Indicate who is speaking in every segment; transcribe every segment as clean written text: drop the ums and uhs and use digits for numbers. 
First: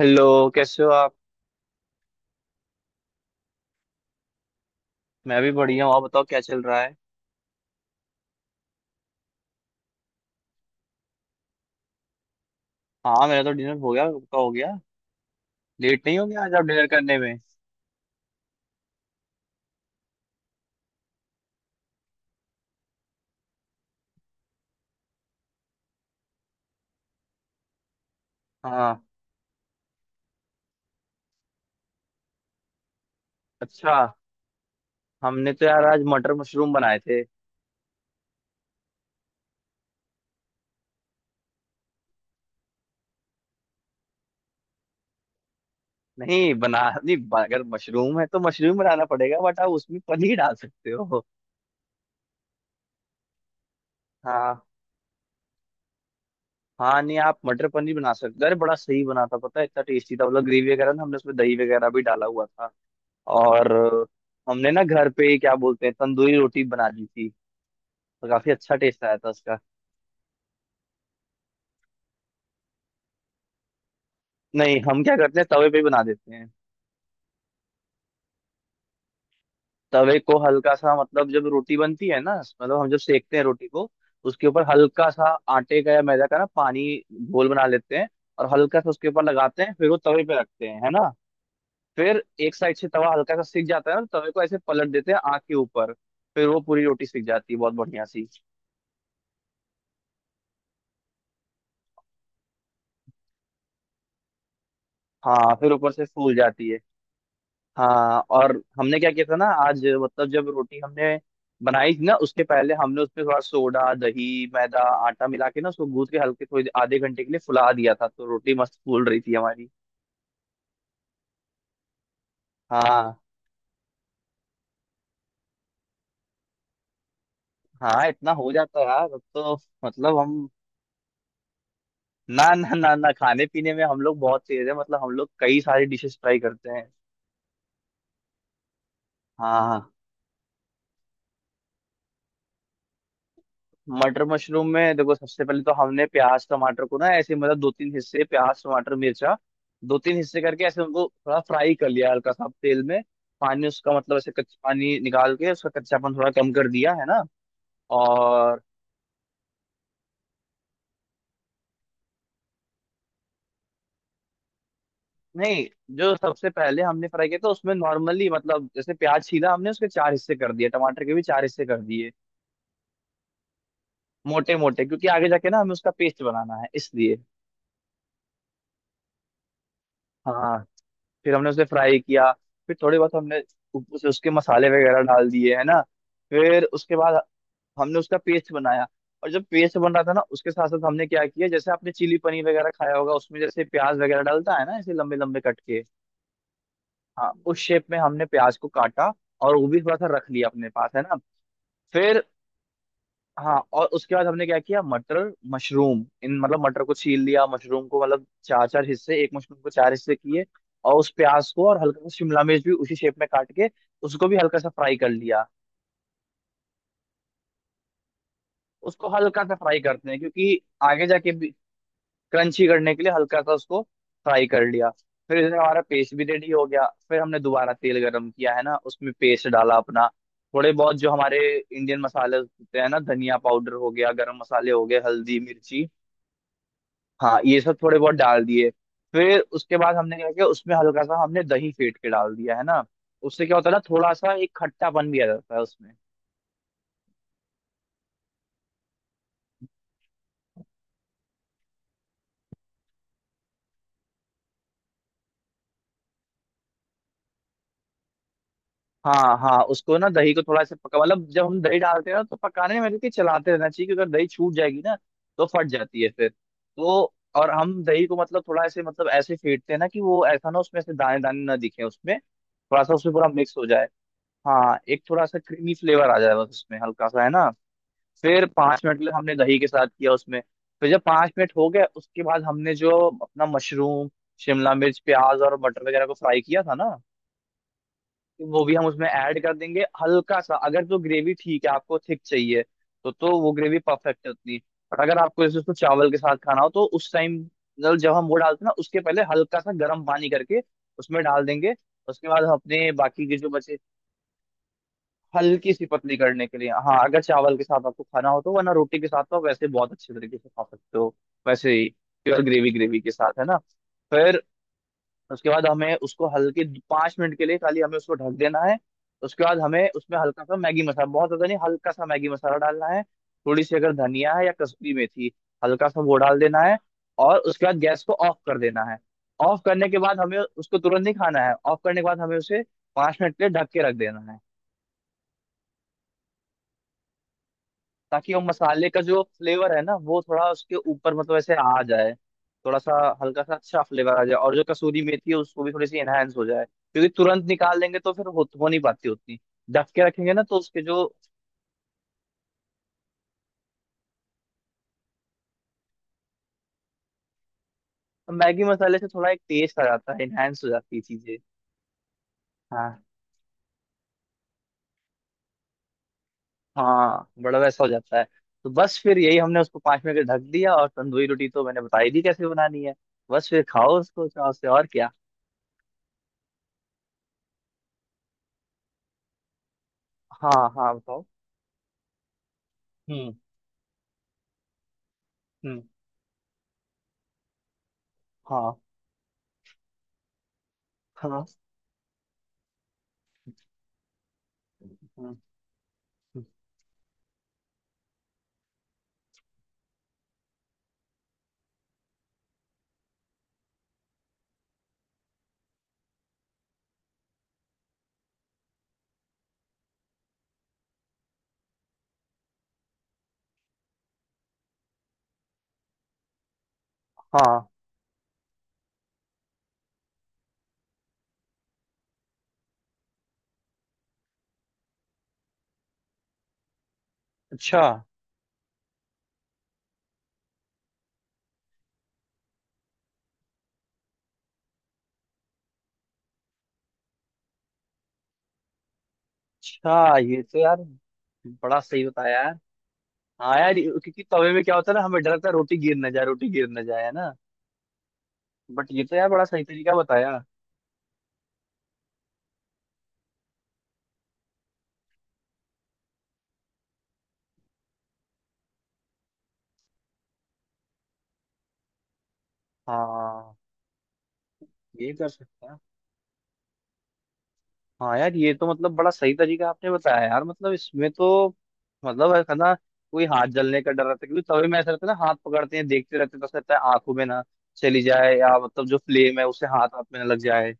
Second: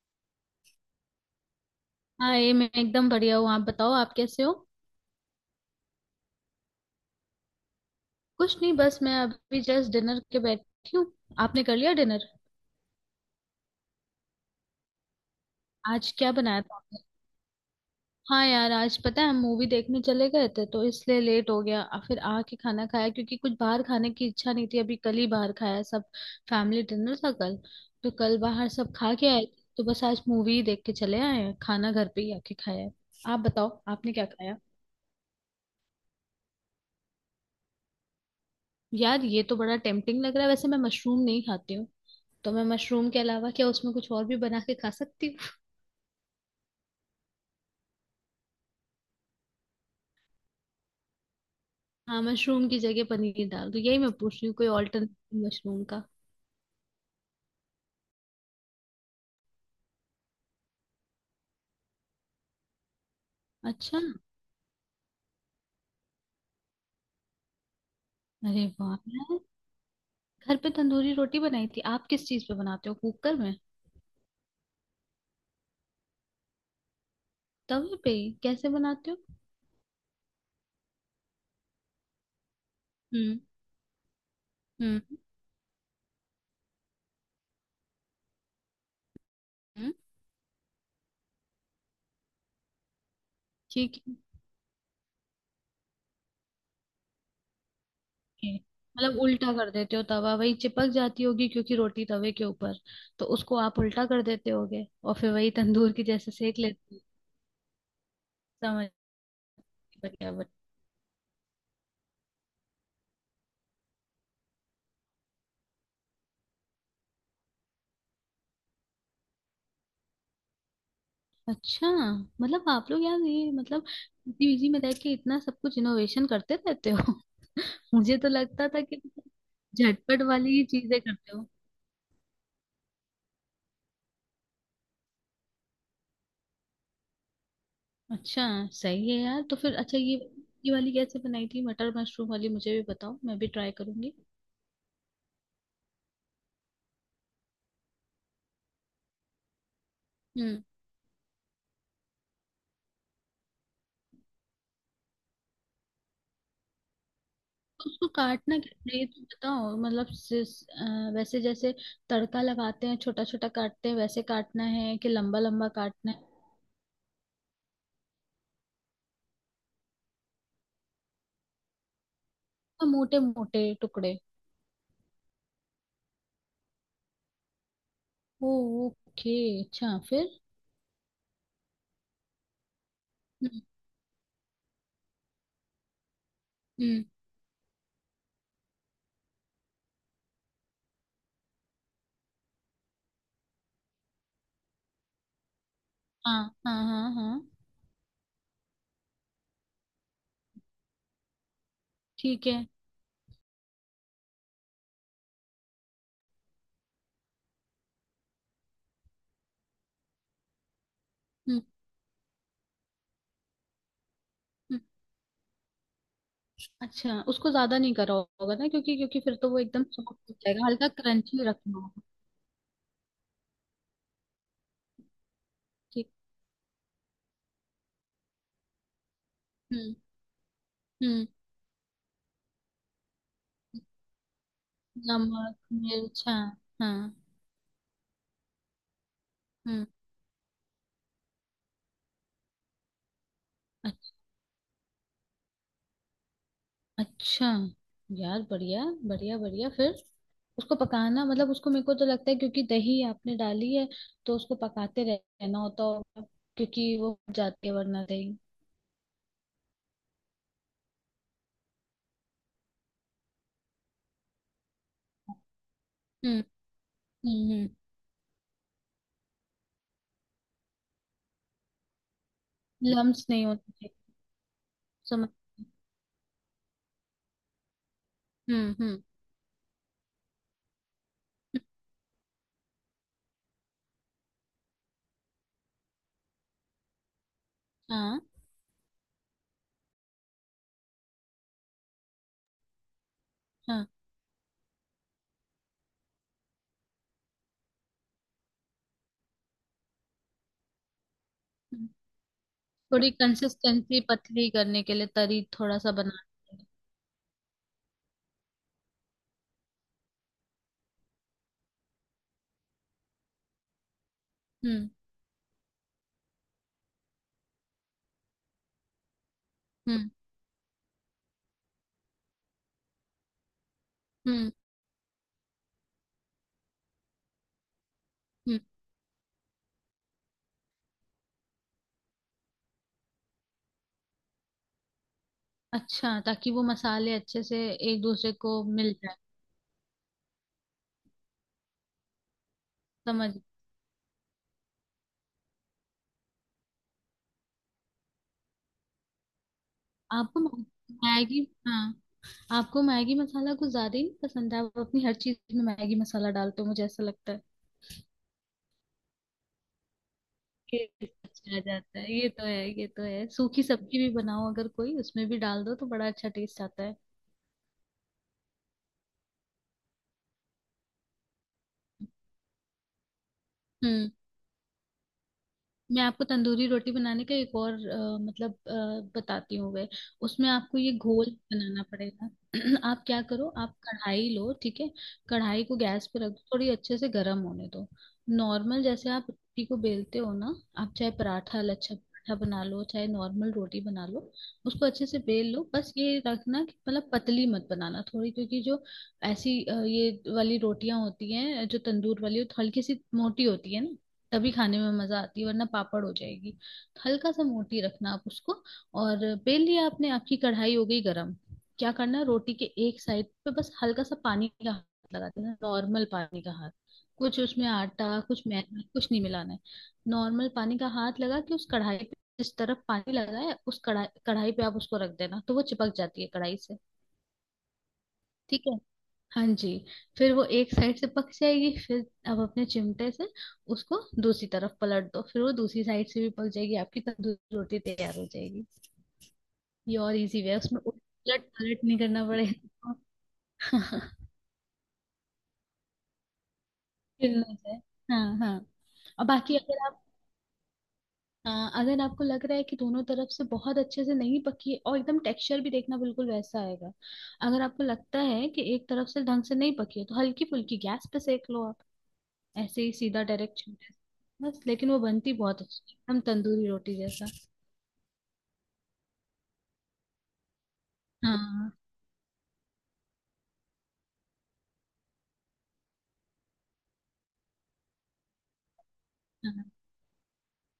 Speaker 1: Hello. कैसे हो आप।
Speaker 2: हाँ, ये मैं एकदम बढ़िया हूँ। आप बताओ, आप कैसे हो।
Speaker 1: मैं भी बढ़िया हूँ। आप बताओ क्या चल रहा है।
Speaker 2: कुछ नहीं, बस मैं अभी जस्ट डिनर के बैठी हूँ। आपने कर लिया डिनर।
Speaker 1: हाँ, मेरा तो डिनर हो गया। आपका हो गया। लेट
Speaker 2: आज
Speaker 1: नहीं हो
Speaker 2: क्या
Speaker 1: गया आज
Speaker 2: बनाया
Speaker 1: आप
Speaker 2: था
Speaker 1: डिनर
Speaker 2: आपने।
Speaker 1: करने में।
Speaker 2: हाँ यार, आज पता है हम मूवी देखने चले गए थे तो इसलिए लेट हो गया, और फिर आके खाना खाया क्योंकि कुछ बाहर खाने की इच्छा नहीं थी। अभी कल ही बाहर खाया सब। फैमिली डिनर था कल। तो कल बाहर सब
Speaker 1: हाँ।
Speaker 2: खा के आए थे, तो बस आज मूवी ही देख के चले आए हैं, खाना घर पे ही आके खाया है। आप बताओ
Speaker 1: अच्छा।
Speaker 2: आपने क्या खाया।
Speaker 1: हमने तो यार आज मटर मशरूम बनाए थे।
Speaker 2: यार ये तो बड़ा टेम्पटिंग लग रहा है, वैसे मैं मशरूम नहीं खाती हूँ। तो मैं मशरूम के अलावा क्या उसमें कुछ और भी बना के खा सकती हूँ।
Speaker 1: नहीं बना। नहीं, अगर मशरूम है तो मशरूम बनाना पड़ेगा, बट आप उसमें पनीर डाल सकते हो।
Speaker 2: हाँ, मशरूम की जगह पनीर डाल दो, यही मैं पूछ रही हूँ,
Speaker 1: हाँ।
Speaker 2: कोई ऑल्टरनेटिव मशरूम का।
Speaker 1: हाँ, नहीं, आप मटर पनीर बना सकते हो। अरे बड़ा सही बना था, पता है, इतना टेस्टी था। मतलब ग्रेवी वगैरह ना, हमने उसमें दही वगैरह भी डाला हुआ था। और
Speaker 2: अच्छा।
Speaker 1: हमने ना घर पे ही क्या बोलते हैं तंदूरी रोटी बना दी थी। तो काफी
Speaker 2: अरे
Speaker 1: अच्छा
Speaker 2: वाह
Speaker 1: टेस्ट आया था
Speaker 2: यार।
Speaker 1: उसका।
Speaker 2: घर पे तंदूरी रोटी बनाई थी, आप किस चीज पे बनाते हो, कुकर में।
Speaker 1: नहीं, हम क्या करते हैं तवे पे बना देते हैं।
Speaker 2: तवे पे ही कैसे बनाते हो।
Speaker 1: तवे को हल्का सा, मतलब जब रोटी बनती है ना, मतलब हम जब सेकते
Speaker 2: हम्म।
Speaker 1: हैं रोटी को, उसके ऊपर
Speaker 2: हम्म।
Speaker 1: हल्का सा आटे का या मैदा का ना पानी घोल बना लेते हैं और हल्का सा उसके ऊपर लगाते हैं। फिर
Speaker 2: हम्म,
Speaker 1: वो तवे पे रखते हैं, है ना। फिर एक साइड से तवा हल्का सा सिक जाता है
Speaker 2: ठीक
Speaker 1: ना,
Speaker 2: है।
Speaker 1: तो तवे को ऐसे पलट देते हैं आग के ऊपर। फिर वो पूरी रोटी सिक जाती है बहुत बढ़िया सी।
Speaker 2: ठीक है। मतलब उल्टा कर देते हो तवा, वही चिपक जाती होगी क्योंकि रोटी तवे के ऊपर। तो उसको आप उल्टा कर देते होगे और फिर वही
Speaker 1: हाँ, फिर ऊपर
Speaker 2: तंदूर
Speaker 1: से
Speaker 2: की जैसे
Speaker 1: फूल
Speaker 2: सेक
Speaker 1: जाती है।
Speaker 2: लेते हो।
Speaker 1: हाँ। और
Speaker 2: समझ।
Speaker 1: हमने क्या किया था ना आज, मतलब
Speaker 2: बढ़िया
Speaker 1: जब
Speaker 2: बढ़िया।
Speaker 1: रोटी हमने बनाई थी ना उसके पहले हमने उसमें थोड़ा सोडा, दही, मैदा, आटा मिला के ना उसको गूंथ के हल्के थोड़ी आधे घंटे के लिए फुला दिया था, तो रोटी मस्त फूल रही थी हमारी।
Speaker 2: अच्छा। मतलब आप लोग
Speaker 1: हाँ।
Speaker 2: यार, ये मतलब पीजी में रह के इतना सब कुछ इनोवेशन करते रहते हो।
Speaker 1: हाँ,
Speaker 2: मुझे तो
Speaker 1: इतना हो
Speaker 2: लगता
Speaker 1: जाता
Speaker 2: था
Speaker 1: है
Speaker 2: कि
Speaker 1: यार अब तो। मतलब
Speaker 2: झटपट
Speaker 1: हम
Speaker 2: वाली ही चीजें करते हो।
Speaker 1: ना, ना, ना, ना, खाने पीने में हम लोग बहुत तेज है। मतलब हम लोग कई सारी डिशेस ट्राई करते हैं।
Speaker 2: अच्छा। सही है यार, तो फिर
Speaker 1: हाँ।
Speaker 2: अच्छा, ये वाली कैसे बनाई थी मटर मशरूम वाली, मुझे भी बताओ, मैं भी ट्राई करूंगी।
Speaker 1: मटर मशरूम में देखो, सबसे पहले तो हमने प्याज टमाटर को ना ऐसे मतलब दो तीन हिस्से, प्याज टमाटर मिर्चा दो तीन हिस्से
Speaker 2: हम्म।
Speaker 1: करके ऐसे उनको थोड़ा फ्राई कर लिया हल्का सा तेल में। पानी उसका, मतलब ऐसे कच्चा पानी निकाल के उसका कच्चापन थोड़ा कम कर दिया, है ना।
Speaker 2: तो उसको काटना
Speaker 1: और
Speaker 2: कैसे है ये तो बताओ, मतलब वैसे जैसे तड़का लगाते हैं छोटा छोटा काटते हैं वैसे काटना है कि लंबा
Speaker 1: नहीं,
Speaker 2: लंबा काटना
Speaker 1: जो
Speaker 2: है।
Speaker 1: सबसे पहले हमने फ्राई किया था उसमें नॉर्मली मतलब जैसे प्याज छीला हमने उसके चार हिस्से कर दिए, टमाटर के भी चार हिस्से कर दिए।
Speaker 2: मोटे मोटे टुकड़े।
Speaker 1: मोटे मोटे क्योंकि आगे जाके ना हमें उसका पेस्ट बनाना है इसलिए।
Speaker 2: ओ। ओके। अच्छा। फिर।
Speaker 1: हाँ, फिर हमने उसे फ्राई किया। फिर थोड़े बहुत हमने
Speaker 2: हम्म।
Speaker 1: उसके मसाले वगैरह डाल दिए, है ना। फिर उसके
Speaker 2: हम्म।
Speaker 1: बाद हमने उसका पेस्ट बनाया। और जब पेस्ट बन रहा था ना उसके साथ साथ हमने क्या किया, जैसे आपने चिली पनीर वगैरह खाया होगा, उसमें जैसे प्याज वगैरह डालता है ना ऐसे लंबे लंबे कट के।
Speaker 2: हाँ हाँ हाँ
Speaker 1: हाँ,
Speaker 2: हाँ।
Speaker 1: उस शेप में हमने प्याज को काटा और वो भी थोड़ा सा रख लिया अपने पास, है ना। फिर
Speaker 2: ठीक है।
Speaker 1: हाँ, और उसके बाद हमने क्या किया, मटर मशरूम इन, मतलब मटर को छील लिया, मशरूम को मतलब चार चार हिस्से, एक मशरूम को चार हिस्से किए। और उस प्याज
Speaker 2: हम्म।
Speaker 1: को और हल्का सा शिमला मिर्च भी उसी शेप में काट के उसको भी हल्का सा
Speaker 2: हम्म,
Speaker 1: फ्राई कर लिया।
Speaker 2: अच्छा उसको ज्यादा नहीं करा होगा ना, क्योंकि
Speaker 1: उसको
Speaker 2: क्योंकि फिर
Speaker 1: हल्का
Speaker 2: तो
Speaker 1: सा
Speaker 2: वो
Speaker 1: फ्राई
Speaker 2: एकदम
Speaker 1: करते हैं
Speaker 2: सॉफ्ट हो
Speaker 1: क्योंकि
Speaker 2: जाएगा, हल्का
Speaker 1: आगे जाके
Speaker 2: क्रंची
Speaker 1: भी
Speaker 2: रखना होगा।
Speaker 1: क्रंची करने के लिए हल्का सा उसको फ्राई कर लिया। फिर इसमें हमारा
Speaker 2: ठीक।
Speaker 1: पेस्ट भी रेडी हो गया। फिर हमने दोबारा तेल गरम किया, है ना, उसमें पेस्ट डाला
Speaker 2: हम्म।
Speaker 1: अपना, थोड़े बहुत जो
Speaker 2: हम्म।
Speaker 1: हमारे इंडियन मसाले होते हैं ना, धनिया पाउडर हो गया, गरम मसाले हो गए, हल्दी
Speaker 2: नमक
Speaker 1: मिर्ची।
Speaker 2: मिर्च, हाँ। हाँ।
Speaker 1: हाँ, ये सब थोड़े बहुत डाल दिए। फिर उसके
Speaker 2: हम्म।
Speaker 1: बाद हमने क्या किया, उसमें हल्का सा हमने दही फेंट के डाल दिया, है ना। उससे क्या होता है ना, थोड़ा
Speaker 2: अच-
Speaker 1: सा एक खट्टापन भी आ जाता है उसमें।
Speaker 2: अच्छा। यार बढ़िया बढ़िया बढ़िया। फिर उसको पकाना, मतलब उसको, मेरे को तो लगता है क्योंकि दही आपने डाली है, तो उसको पकाते रहना होता होगा, क्योंकि वो फट जाती है वरना दही।
Speaker 1: हाँ। हाँ, उसको ना दही को थोड़ा सा पका, मतलब जब हम दही डालते हैं ना तो पकाने में देखिए चलाते रहना चाहिए क्योंकि अगर दही छूट जाएगी ना तो फट जाती है फिर
Speaker 2: हम्म।
Speaker 1: तो।
Speaker 2: हम्म।
Speaker 1: और
Speaker 2: हम्म।
Speaker 1: हम दही को मतलब थोड़ा ऐसे, मतलब ऐसे फेंटते हैं ना कि वो ऐसा ना उसमें से दाने दाने ना दिखे, उसमें थोड़ा सा उसमें
Speaker 2: लम्स
Speaker 1: पूरा
Speaker 2: नहीं
Speaker 1: मिक्स हो जाए।
Speaker 2: होते।
Speaker 1: हाँ, एक थोड़ा
Speaker 2: समझ।
Speaker 1: सा क्रीमी फ्लेवर आ जाए बस उसमें हल्का सा, है ना। फिर
Speaker 2: हम्म।
Speaker 1: 5 मिनट
Speaker 2: हम्म।
Speaker 1: के लिए हमने दही के साथ किया उसमें। फिर जब 5 मिनट हो गए उसके बाद हमने जो अपना मशरूम शिमला मिर्च प्याज और मटर वगैरह को फ्राई किया था ना,
Speaker 2: हाँ।
Speaker 1: तो वो भी हम उसमें ऐड कर देंगे। हल्का सा, अगर तो ग्रेवी ठीक है, आपको थिक चाहिए तो वो ग्रेवी
Speaker 2: हाँ।
Speaker 1: परफेक्ट है उतनी। और अगर आपको जैसे उसको चावल के साथ खाना हो तो उस टाइम, मतलब जब हम वो डालते हैं ना उसके पहले हल्का सा गर्म पानी करके उसमें डाल देंगे।
Speaker 2: हम्म,
Speaker 1: उसके बाद हम अपने
Speaker 2: तो थोड़ी
Speaker 1: बाकी के जो बचे
Speaker 2: कंसिस्टेंसी पतली करने के लिए, तरी
Speaker 1: हल्की
Speaker 2: थोड़ा
Speaker 1: सी
Speaker 2: सा
Speaker 1: पतली
Speaker 2: बनाने
Speaker 1: करने
Speaker 2: के
Speaker 1: के
Speaker 2: लिए।
Speaker 1: लिए, हाँ, अगर चावल के साथ आपको खाना हो तो, वरना रोटी के साथ तो आप वैसे बहुत अच्छे तरीके से खा सकते हो वैसे ही प्योर ग्रेवी, ग्रेवी के साथ, है ना। फिर
Speaker 2: हम्म।
Speaker 1: उसके बाद हमें उसको हल्के 5 मिनट के लिए खाली हमें उसको ढक देना है। उसके बाद हमें
Speaker 2: हम्म।
Speaker 1: उसमें हल्का सा मैगी मसाला, बहुत ज्यादा नहीं, हल्का सा मैगी मसाला डालना है। थोड़ी सी अगर धनिया है
Speaker 2: हम्म।
Speaker 1: या कसूरी मेथी हल्का सा वो डाल देना है, और उसके बाद गैस को ऑफ कर
Speaker 2: हम्म।
Speaker 1: देना है। ऑफ करने के बाद हमें उसको तुरंत नहीं खाना है। ऑफ करने के बाद हमें उसे 5 मिनट के लिए ढक के रख देना है,
Speaker 2: अच्छा, ताकि वो मसाले अच्छे से एक दूसरे
Speaker 1: ताकि वो
Speaker 2: को
Speaker 1: मसाले
Speaker 2: मिल
Speaker 1: का
Speaker 2: जाए।
Speaker 1: जो फ्लेवर है ना वो थोड़ा उसके ऊपर मतलब ऐसे आ जाए, थोड़ा सा
Speaker 2: समझ।
Speaker 1: हल्का सा अच्छा फ्लेवर आ जाए और जो कसूरी मेथी है उसको भी थोड़ी सी एनहांस हो जाए, क्योंकि तुरंत निकाल लेंगे तो फिर हो नहीं पाती उतनी। ढक के रखेंगे
Speaker 2: आपको
Speaker 1: ना तो
Speaker 2: म-
Speaker 1: उसके जो
Speaker 2: मैगी। हाँ। आपको मैगी मसाला कुछ ज्यादा ही नहीं पसंद है, आप अपनी हर चीज में मैगी मसाला डालते हो, मुझे ऐसा लगता है।
Speaker 1: मैगी मसाले से थोड़ा एक टेस्ट आ जाता है, एनहांस हो
Speaker 2: ये
Speaker 1: जाती है चीजें।
Speaker 2: अच्छा आ जाता है, ये तो है, ये
Speaker 1: हाँ।
Speaker 2: तो है। सूखी सब्जी भी बनाओ, अगर कोई उसमें भी डाल दो तो बड़ा अच्छा टेस्ट आता है।
Speaker 1: हाँ, बड़ा वैसा हो जाता है। तो बस फिर यही हमने उसको 5 मिनट के लिए ढक दिया और तंदूरी रोटी तो मैंने बताई दी कैसे बनानी है। बस फिर खाओ
Speaker 2: हम्म।
Speaker 1: उसको चाव से, और क्या।
Speaker 2: मैं आपको तंदूरी रोटी बनाने का एक और मतलब बताती हूँ गए। उसमें
Speaker 1: हाँ।
Speaker 2: आपको
Speaker 1: हाँ
Speaker 2: ये
Speaker 1: बताओ।
Speaker 2: घोल बनाना पड़ेगा। आप क्या
Speaker 1: हम्म।
Speaker 2: करो, आप कढ़ाई लो, ठीक है। कढ़ाई को
Speaker 1: हम्म।
Speaker 2: गैस पे रख दो, थोड़ी अच्छे से गर्म होने दो।
Speaker 1: हाँ,
Speaker 2: नॉर्मल जैसे आप रोटी को बेलते हो ना, आप चाहे
Speaker 1: हाँ,
Speaker 2: पराठा, लच्छा पराठा बना लो, चाहे नॉर्मल रोटी बना लो। उसको अच्छे से
Speaker 1: हाँ,
Speaker 2: बेल लो, बस ये रखना कि मतलब पतली मत बनाना थोड़ी, क्योंकि जो ऐसी ये वाली रोटियां होती हैं जो तंदूर वाली, वो हल्की सी मोटी होती है ना, तभी खाने में मजा आती है वरना पापड़ हो जाएगी। तो हल्का सा मोटी रखना आप उसको। और बेल लिया आपने, आपकी कढ़ाई हो गई गरम। क्या करना है, रोटी के एक साइड पे बस हल्का सा पानी का हाथ लगा देना, नॉर्मल पानी का हाथ। कुछ उसमें
Speaker 1: हाँ।
Speaker 2: आटा, कुछ मैदा, कुछ नहीं मिलाना है। नॉर्मल पानी का हाथ लगा के उस कढ़ाई पे, जिस तरफ पानी लगा है उस कढ़ाई कढ़ाई पे आप उसको रख देना, तो वो चिपक जाती है कढ़ाई से।
Speaker 1: अच्छा।
Speaker 2: ठीक है। हाँ जी। फिर वो एक साइड से पक जाएगी, फिर अब अपने चिमटे से उसको दूसरी तरफ पलट दो, फिर वो दूसरी साइड से भी पक जाएगी, आपकी तंदूरी रोटी तैयार हो जाएगी। ये और
Speaker 1: अच्छा, ये
Speaker 2: इजी वे है,
Speaker 1: तो यार
Speaker 2: उसमें उलट
Speaker 1: बड़ा
Speaker 2: पलट नहीं
Speaker 1: सही
Speaker 2: करना
Speaker 1: बताया यार।
Speaker 2: पड़ेगा।
Speaker 1: हाँ यार, क्योंकि तवे में क्या होता है ना हमें डर लगता है रोटी गिर ना जाए, रोटी गिर ना जाए, है ना।
Speaker 2: फिर ना जाए। हाँ। हाँ।
Speaker 1: बट ये तो
Speaker 2: और
Speaker 1: यार बड़ा
Speaker 2: बाकी
Speaker 1: सही
Speaker 2: अगर
Speaker 1: तरीका
Speaker 2: आप,
Speaker 1: बताया।
Speaker 2: हाँ, अगर आपको लग रहा है कि दोनों तरफ से बहुत अच्छे से नहीं पकी है, और एकदम टेक्सचर भी देखना बिल्कुल वैसा आएगा। अगर आपको लगता है कि एक तरफ से ढंग से नहीं पकी है तो हल्की फुल्की गैस पे सेक लो, ऐसे ही सीधा
Speaker 1: हाँ।
Speaker 2: डायरेक्ट छूट है। बस लेकिन वो
Speaker 1: ये कर
Speaker 2: बनती बहुत
Speaker 1: सकते हैं।
Speaker 2: अच्छी है, हम तंदूरी रोटी जैसा।
Speaker 1: हाँ यार, ये तो मतलब बड़ा सही तरीका आपने बताया यार, मतलब इसमें तो
Speaker 2: हाँ।
Speaker 1: मतलब है ना कोई हाथ जलने का डर रहता है, क्योंकि तवे में ऐसा रहता है ना हाथ पकड़ते हैं देखते रहते हैं तो ऐसा रहता है आंखों में ना चली जाए, या मतलब जो फ्लेम है
Speaker 2: हाँ।
Speaker 1: उसे हाथ आप में ना लग जाए।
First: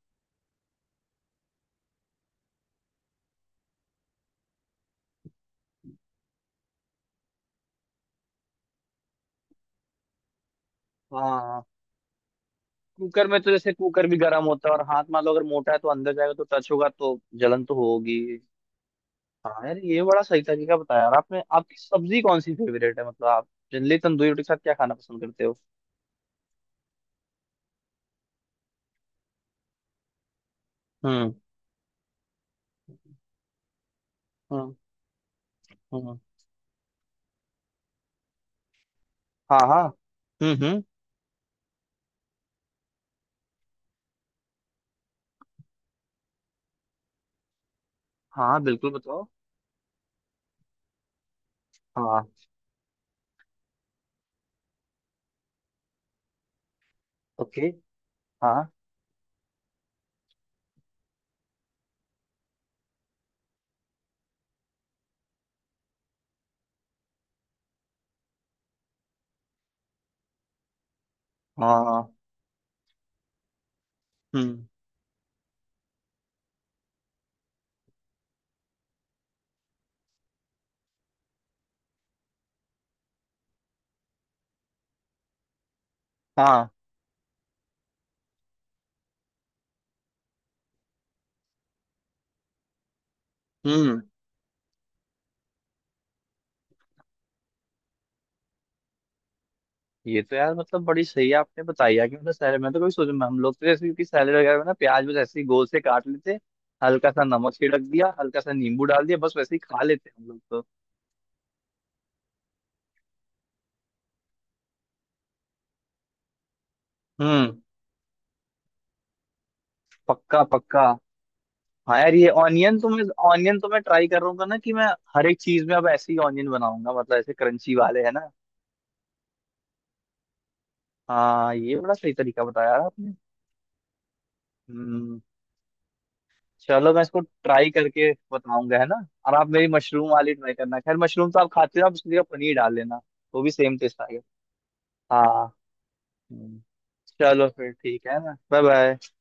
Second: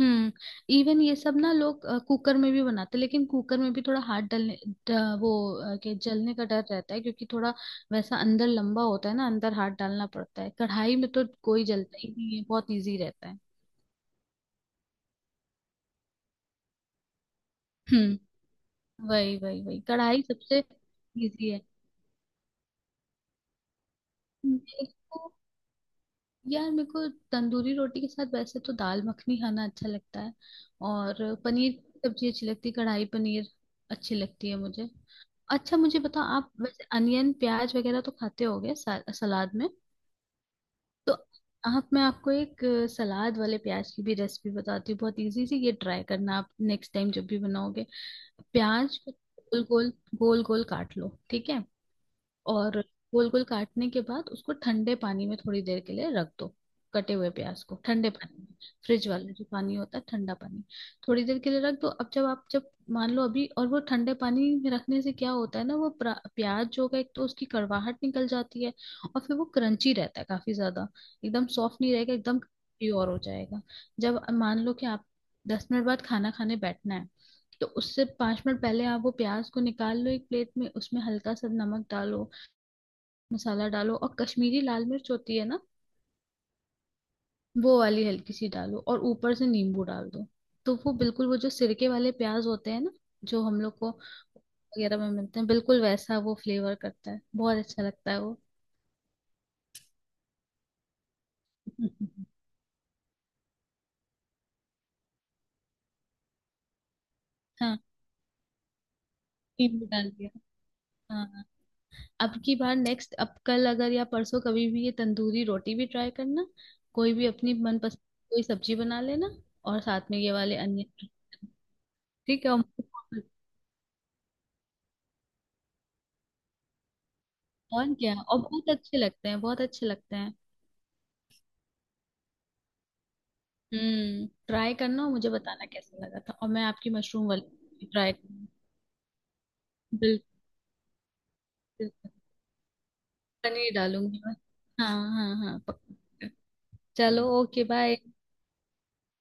Speaker 2: हम्म। इवन ये सब ना लोग कुकर में भी बनाते, लेकिन कुकर में भी थोड़ा हाथ डलने वो के जलने का डर रहता है, क्योंकि थोड़ा वैसा अंदर लंबा होता है ना, अंदर हाथ डालना पड़ता है, कढ़ाई में तो
Speaker 1: हाँ।
Speaker 2: कोई जलता ही नहीं है, बहुत इजी
Speaker 1: कुकर
Speaker 2: रहता है।
Speaker 1: में तो जैसे कुकर भी गर्म होता है और हाथ मान लो अगर मोटा है तो अंदर जाएगा, तो टच होगा तो जलन तो होगी।
Speaker 2: हम्म। वही वही
Speaker 1: हाँ यार,
Speaker 2: वही,
Speaker 1: ये बड़ा
Speaker 2: कढ़ाई
Speaker 1: सही
Speaker 2: सबसे
Speaker 1: तरीका बताया यार आपने।
Speaker 2: इजी है।
Speaker 1: आपकी सब्जी कौन सी फेवरेट है, मतलब आप जनरली तंदूरी रोटी के साथ क्या खाना पसंद करते हो।
Speaker 2: यार मेरे को तंदूरी रोटी के साथ वैसे तो दाल मखनी खाना अच्छा लगता है,
Speaker 1: हम्म।
Speaker 2: और पनीर की सब्जी अच्छी लगती है, कढ़ाई पनीर अच्छी लगती है
Speaker 1: हम्म।
Speaker 2: मुझे। अच्छा, मुझे
Speaker 1: हम्म।
Speaker 2: बताओ, आप वैसे अनियन प्याज वगैरह तो खाते होगे सलाद
Speaker 1: हाँ
Speaker 2: में।
Speaker 1: हाँ। हम्म। हम्म।
Speaker 2: तो आप, मैं आपको एक सलाद वाले प्याज की भी रेसिपी बताती हूँ, बहुत इजी सी, ये ट्राई करना आप नेक्स्ट टाइम जब भी बनाओगे।
Speaker 1: हाँ बिल्कुल
Speaker 2: प्याज को
Speaker 1: बताओ।
Speaker 2: गोल गोल गोल गोल काट लो, ठीक है।
Speaker 1: हाँ।
Speaker 2: और गोल गोल काटने के बाद उसको ठंडे पानी में थोड़ी देर के लिए रख दो, कटे हुए प्याज
Speaker 1: ओके।
Speaker 2: को ठंडे पानी
Speaker 1: हाँ।
Speaker 2: में। फ्रिज वाला जो पानी होता है, ठंडा पानी, थोड़ी देर के लिए रख दो। अब जब आप, जब मान लो अभी, और वो ठंडे पानी में रखने से क्या होता है ना, वो प्याज जो होगा, एक तो उसकी कड़वाहट निकल जाती है, और फिर वो क्रंची रहता है काफी ज्यादा, एकदम सॉफ्ट नहीं रहेगा,
Speaker 1: हाँ।
Speaker 2: एकदम प्योर हो जाएगा। जब मान
Speaker 1: हम्म।
Speaker 2: लो कि आप 10 मिनट बाद खाना खाने बैठना है, तो उससे 5 मिनट पहले आप वो प्याज को निकाल लो एक प्लेट में, उसमें हल्का सा नमक डालो, मसाला डालो, और कश्मीरी लाल मिर्च होती है ना,
Speaker 1: हाँ।
Speaker 2: वो वाली हल्की सी डालो और ऊपर से नींबू डाल दो। तो वो बिल्कुल वो जो सिरके वाले प्याज होते हैं ना, जो हम लोग को
Speaker 1: हम्म।
Speaker 2: वगैरह में मिलते हैं, बिल्कुल वैसा वो फ्लेवर करता है, बहुत अच्छा लगता है वो।
Speaker 1: ये तो यार, मतलब बड़ी सही है आपने बताई यार कि मतलब सैलड में तो कोई सोच, हम लोग तो जैसे कि सैलड वगैरह में ना प्याज बस ऐसे ही गोल से काट लेते, हल्का सा नमक
Speaker 2: हाँ,
Speaker 1: छिड़क दिया, हल्का सा नींबू डाल दिया, बस वैसे ही खा
Speaker 2: नींबू डाल
Speaker 1: लेते हैं हम
Speaker 2: दिया।
Speaker 1: लोग तो।
Speaker 2: हाँ। हाँ। अब की बार नेक्स्ट, अब कल अगर या परसों कभी भी ये तंदूरी रोटी भी ट्राई करना, कोई भी अपनी
Speaker 1: हम्म।
Speaker 2: मनपसंद कोई सब्जी बना लेना, और साथ में ये
Speaker 1: पक्का
Speaker 2: वाले अन्य।
Speaker 1: पक्का। हाँ यार, ये
Speaker 2: ठीक है।
Speaker 1: ऑनियन तो मैं ऑनियन तो मैं ट्राई कर रहा हूँ ना कि मैं हर एक चीज में अब ऐसे ही ऑनियन बनाऊंगा, मतलब ऐसे क्रंची
Speaker 2: और
Speaker 1: वाले, है
Speaker 2: क्या,
Speaker 1: ना।
Speaker 2: और बहुत अच्छे लगते हैं, बहुत अच्छे लगते हैं।
Speaker 1: हाँ, ये बड़ा सही तरीका बताया यार आपने।
Speaker 2: हम्म, ट्राई करना और
Speaker 1: हम्म।
Speaker 2: मुझे बताना कैसा लगा था, और मैं आपकी
Speaker 1: चलो मैं इसको
Speaker 2: मशरूम
Speaker 1: ट्राई
Speaker 2: वाली
Speaker 1: करके
Speaker 2: ट्राई करूंगी।
Speaker 1: बताऊंगा, है ना। और आप मेरी मशरूम
Speaker 2: बिल्कुल।
Speaker 1: वाली ट्राई करना। खैर मशरूम तो आप खाते हो, आप उसकी
Speaker 2: बिल्कुल।
Speaker 1: जगह पनीर डाल लेना। वो भी
Speaker 2: पनीर
Speaker 1: सेम टेस्ट आएगा।
Speaker 2: डालूंगी मैं। हाँ। हाँ।
Speaker 1: हाँ।
Speaker 2: हाँ। पक्का।
Speaker 1: हम्म।
Speaker 2: चलो।
Speaker 1: चलो
Speaker 2: ओके।
Speaker 1: फिर
Speaker 2: बाय।
Speaker 1: ठीक है ना। Bye bye.